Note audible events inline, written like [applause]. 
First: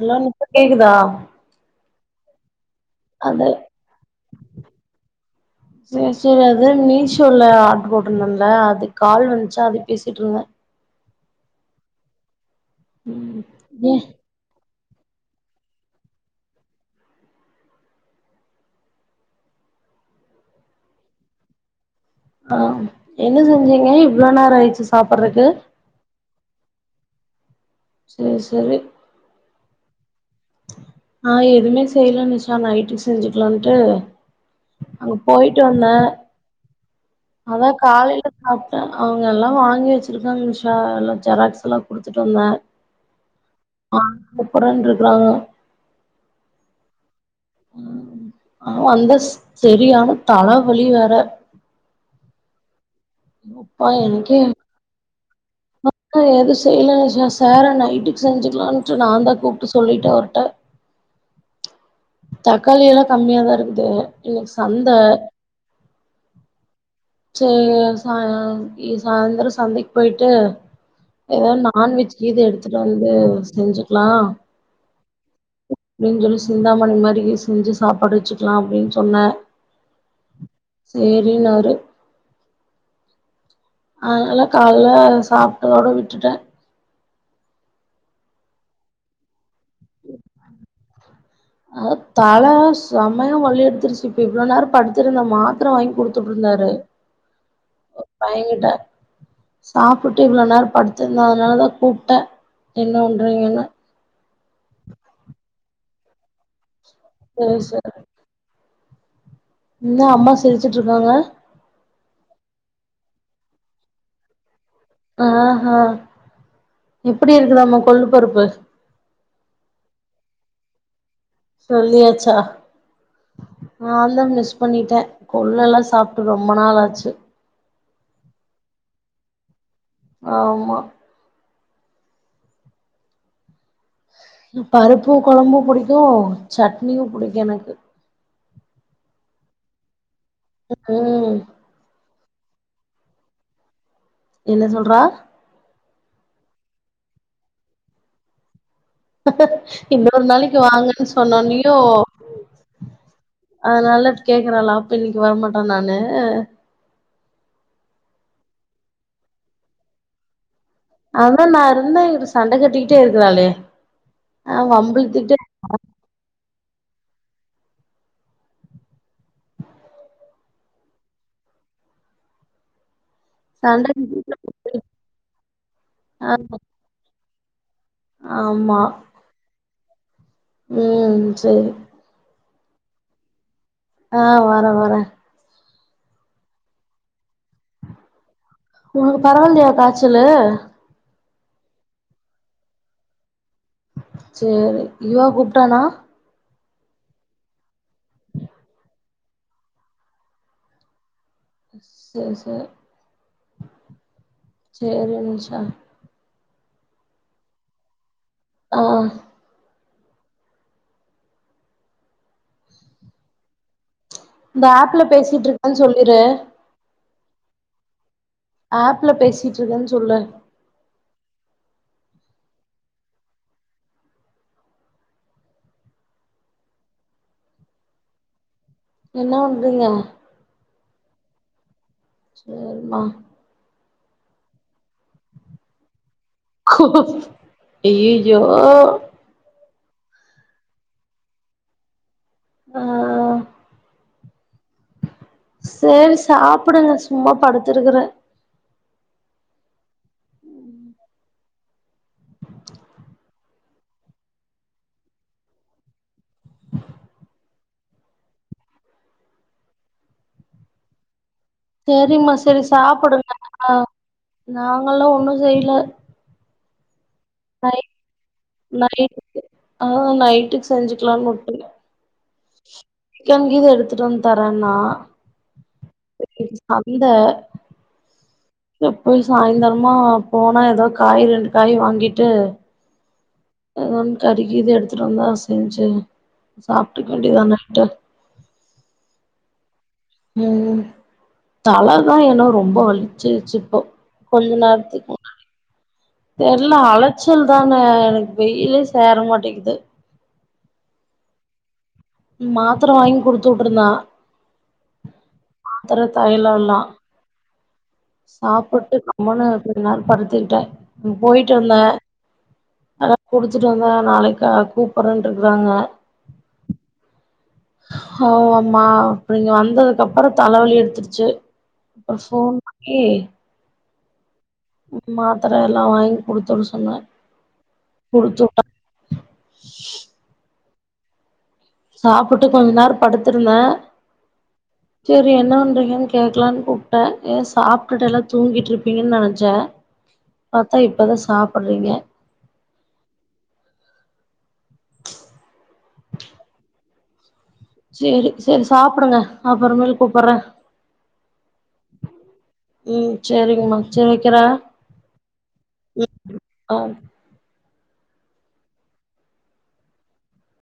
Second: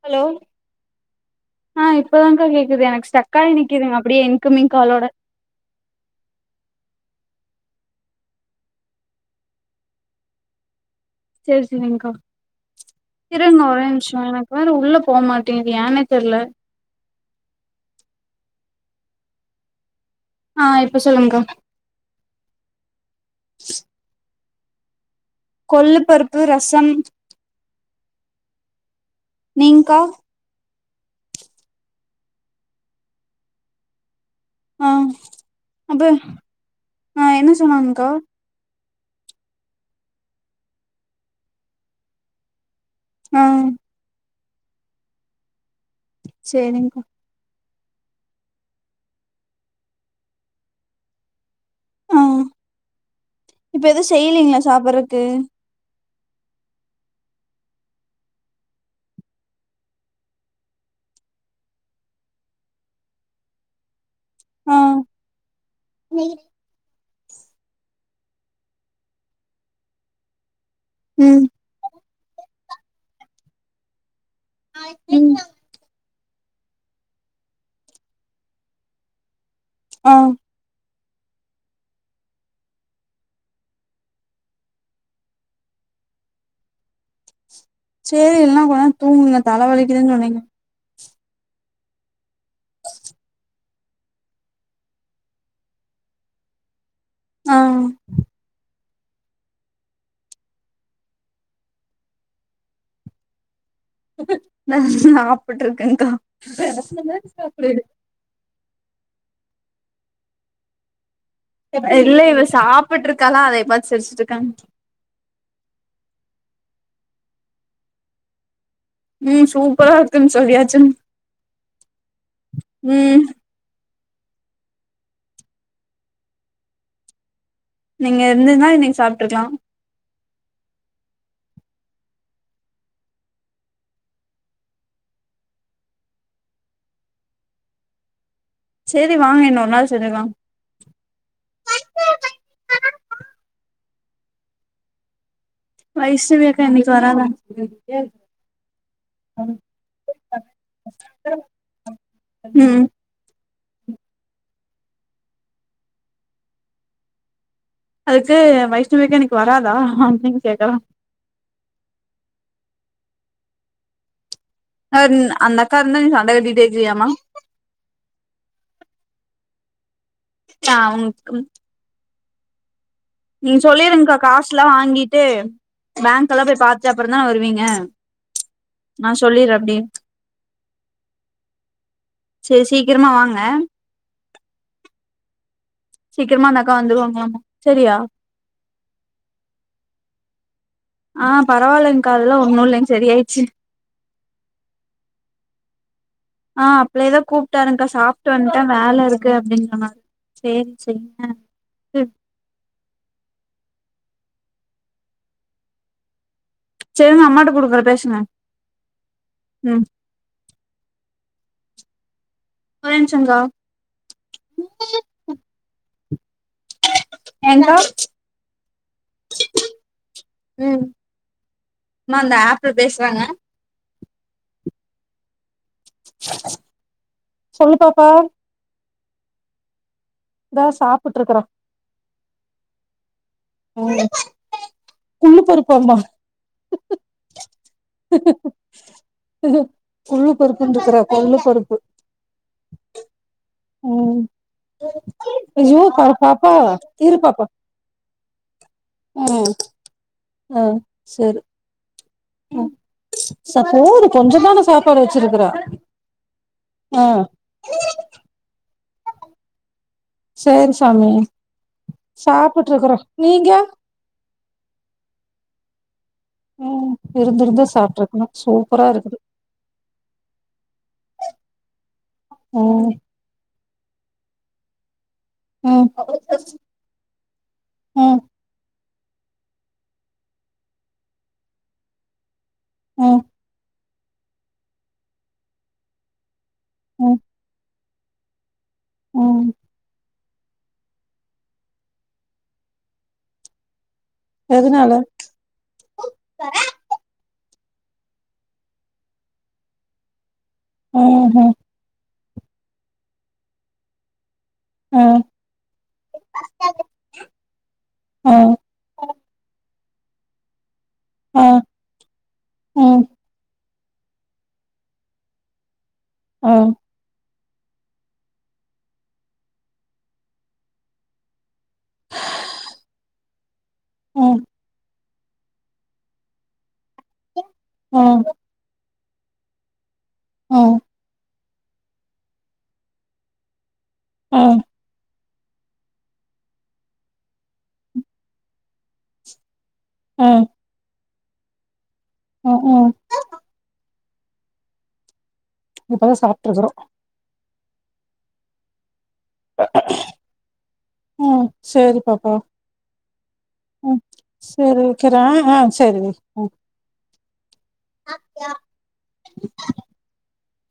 hello நுப்ப கேக்குதா ஆ இப்பதான்கா கேக்குது எனக்கு அது ஸ்டக்காயி நிக்குதுங்க அப்டியே இன்கம்மிங் காலோட சேர் சேரி அது மீஷோல ஆர்டரு போட்டிருந்தேன்ல அது கால் வந்ச்சா அதே பேசிட்டுர்ந்தோ செரி செரிங்க்கா ம் இருங்க ஒரே ஒரு ஏ நிமிஷோ எனக் வேற உள்ள போ மாட்டேங்குதுயானே தெர்ல ஆ இப்ப சொல்லுங்க்கா ஆ என்ன செஞ்சீங்க இவ்ளோ நேரொ ஆயிடுச்சு சாப்டறக்கு கொள்ளு பருப்பு ரசோ சேர் சேரி நீ்ங்க்கா நா எதுவுமே செய்யல நிச்சா நைட்டுக்கு செஞ்சுக்கலாம் இன்ட்டு ஆ அங்க போயிட்டு அப்ப வந்தேன் ஆ என்ன அதான் சொன்னாங்க்கா காலையில சாப்பிட்டேன் அவுங்கெல்லாம் வாங்கி வச்சிருக்காங்க நிஷா எல்லாம் ஜெராக்ஸ்ல்லாம் குடுத்துட்டு வந்தேன் ஆ ஆ கூப்றனர்க்கறாங்க சேரிங்கா ம் ஆனா வந்து சரியான தலவலி வேற ஆ இப்ப எதுவும் செய்யுலிங்களா சாப்பிறக்கு அப்ப செய்யலாம் செய்யலாம் நைட்டுக்கு செஞ்சுக்கலாம்ட்டு நான் தான் கூப்பிட்டு சொல்லிட்டேன் அவரயிட்ட தக்காளி எல்லாம் கம்மியாதான் இருக்குது இன்னைக்கு சந்த நீ சேரி சாயந்திரம் இ சாய்ந்தரம் சந்தைக்கு போயிட்டு ம் ஏதா நான்வெஜ்ச்சு இது எடுத்துட்டு வந்து செஞ்சுக்கலாம் [inaudible] அப்டின்னு சொல்லி சிந்தாமணி மாரி செஞ்சு சாப்பாடு வச்சுக்கலாம் அப்டின்னு சொன்னே ஆ சேரின்னாரு அதனால காலையில சாப்பிட்டதோடு விட்டுட்டேன் சேரி இல்லன்னா கொஞ்ச நேரோ தூங்குங்க தலை வலிக்குதுன்னு சொன்னிங்க ஆ தலை செமைய வலி எடுத்துருச்சு இப்ப இவ்ளோ நேரம் படிடுத்திருந்தேன் மாத்திர வாங்கி குடுத்துட்டு இருந்தாரு ஆ என் பையங்கிட்டா சாப்பிட்டு இவ்ளோ நேரம் படுத்திருந்தேன் அதனாலதான் கூப்பிட்டேன் என்ன பன்றிங்கன்னு நான் சாப்பிட்டு இருக்கேன்க்கா சேரி இன்னும் அம்மா சிரிச்சுட்டு இருக்காங்க இல்ல இவ சாப்பிட்டு இருக்காலா அதை பார்த்து சிரிச்சுட்டு இருக்காங்க ஆஹா எப்டி இருக்குதாம் கொள்ளுபருப்பு ம் சூப்பரா இருக்கு சொல்லியாச்சு சொல்லியாச்சா ம் நான் தான் மிஸ் பண்ணிட்டேன் கொள்ளு எல்லாம் சாப்பிட்டு ரொம்ப நாளாச்சு நீங்க இருந்துருந்தா இன்னைக்கு சாப்ட்டு இருக்கலாம் ஆமா பருப்பு குழம்பும் புடிக்கும் சட்னியும் புடிக்கும் எனக்கு சேரி வாங்க இன்னொரு நாள் செஞ்சிக்கலாம் உஹும் என்ன சொல்றா வைஷ்ணவி அக்கா இன்னைக்கு வராதான்ட்டுசொல்லியிருக்கே இன்னொரு நாளைக்கு வாங்கன்னு சொன்னோனயூ ம் அதனால கேக்குறாளா அப்ப இன்னைக்கு வரமாட்டேன் நானு அதுக்கு வைஷ்ணவிஅக்கா இன்னைக்கு வராதா அப்டின்னு கேக்குறா அதான் நான் இருந்தா சண்டை கட்டிக்கிட்டே இருக்கிறாலே அந்த அக்கா இருந்தா நீ சண்ட கட்டிக்கிட்டே இருக்கியாம்மா சாவுக்கும் நீங்க சண்ட சொல்லிருங்க அக்கா காசு எல்லாம் கட்டிக்கிட்டே வாங்கிட்டு பேங்க் எல்லாம் ஆமா போய் பாத்துட்டு அப்புறம் தான வருவிங்க ஆமா நான் சொல்லிறேன் அப்டியே உம் சேரி சேரி சீக்கிரமா வாங்க ஆ வரே வரே சீக்கிரமா அந்த அக்கா வந்துருவாங்லாமா செரியா உங்களுக்கு பரவாயில்லையா காய்ச்சலு ஆ பரவாயில்லங்க்கா அதெல்லாம் ஒன்னு இல்லங் சரியாயிடுச்சு சேரி இவா கூப்டானா ஆ அப்பள்ளேதோ கூப்ட்டாக்கா சாப்ட்டு வந்துட்டேன் வேல இருக்கு அப்டிங்க மாரு சேரி செய்ங்க சேர் சே சேரி நிஷா சேரிங்க அம்மாட்ட குடுக்குறேன் பேசுங்க ஆ உம் ஒரே நிமிஷம்கா இந்த ஆப்ல பேசிட்டு இருக்கான்னு சொல்லிரு எந்த ஆப்ல பேசிட்டு இருக்கேன்னு சொல்லு உம் அம்மா இந்த ஆப்ள பேசுறாங்க சொல்லு பாப்பா என்ன பண்றிங்க இந்தா சாப்ட்டுட் இருக்கறோம் சேரிமா உம் குள்ளு பருப்பான்பா ஐயயையோ இது குள்ளு பருப்புன் இருக்ற கொள்ளு பருப்பு ஆ உம் ஐயோ பாப்பா இரு பாப்பா இருக்றே உம் ஆ செரி உம் சப்போடு கொஞ்சந்தான சாப்பாடு வச்சிருக்குற ஆ சேரி சாமி சேரிம்மா சேரி சாப்ட்டு இருக்கறோ சாப்டு நீங்க நாங்கெல்லா ஒன்னும் செய்யல இருந்து இருந்து நைட் சாப்ட்டு இருக்கணும் சூப்பரா இருக்குது நைட்டுக்கு ஆ நைட்டுக்கு செஞ்சுக்கலாம்னு உட்டுட்டே ம் சிக்கன் கீது எடுத்துட்ட வந்து தரேன்னா ம் அந்த ம் இல்ல போய் சாய்ந்தரமா போனா ஏதோ காய் ரெண்டு காய் வாங்கிட்டு ம் எது ஒன்னு கறிகிது எடுத்துகிட்டு வந்தா செஞ்சு சாப்ட்டுக்க ம் வேண்டியதான நைட்டு ம் ம் தலை தா ஏன்னா ரொம்ப வலிச்சுச்சு இப்போ கொஞ்ச எதுனால நேரத்துக்கு முன்னாடி தெர்லா அழச் சல் தானே எனக்கு வெயிலே சேர மாட்டேங்குது ம் ம் மாத்திர வாங்கி குடுத்து உட்டுருந்தா ஆ மாத்திர தைலோ எல்லா ஆ சாப்பிட்டு கம்மனு இருந்து கொஞ்சோ நேரோ படுத்துக்கிட்டே ஆ போயட்டு வந்தே ம் அத குடுத்துட் வந்தே நாளைக் க கூப்பறன்ட்டுருக்குறாங்க ம் ஓ அம்மா அப்ப இங்க வந்ததுக்கப்றோ தலவலி எடுத்துருச்சு ஒரு ஃபோன் பண்ணி ம் மாத்திர எல்லா வாங்கி குடுத்துட சொன்னே ம் குடுத்துட்டான் ம் சாப்ட்டுட்டு கொஞ்சோ நேர படுத்துருந்தே ம் செரி என்ன பண்றீங்கன் கேக்கலான் கூப்ட்டே எ சாப்ட்டுட்டு எல்லா தூங்கிட்ருப்பீங்கன் நெனச்சே ஆ பாத்தா இப்பதா சாப்பட்றீங்க ஹ் ஹ் ம் இப்பதா சாப்ட்ருக்கறோ சேரி சேர் சாப்புடுங்க அப்றமேல் கூப்பட்றே ம் சேரி பாப்பா சேரிங்கம்மா ம் சேரி வைக்கிறே சேரி வக்கிற அ சேரி வை ம் ஆ சாப்ட்டியா [unintelligible]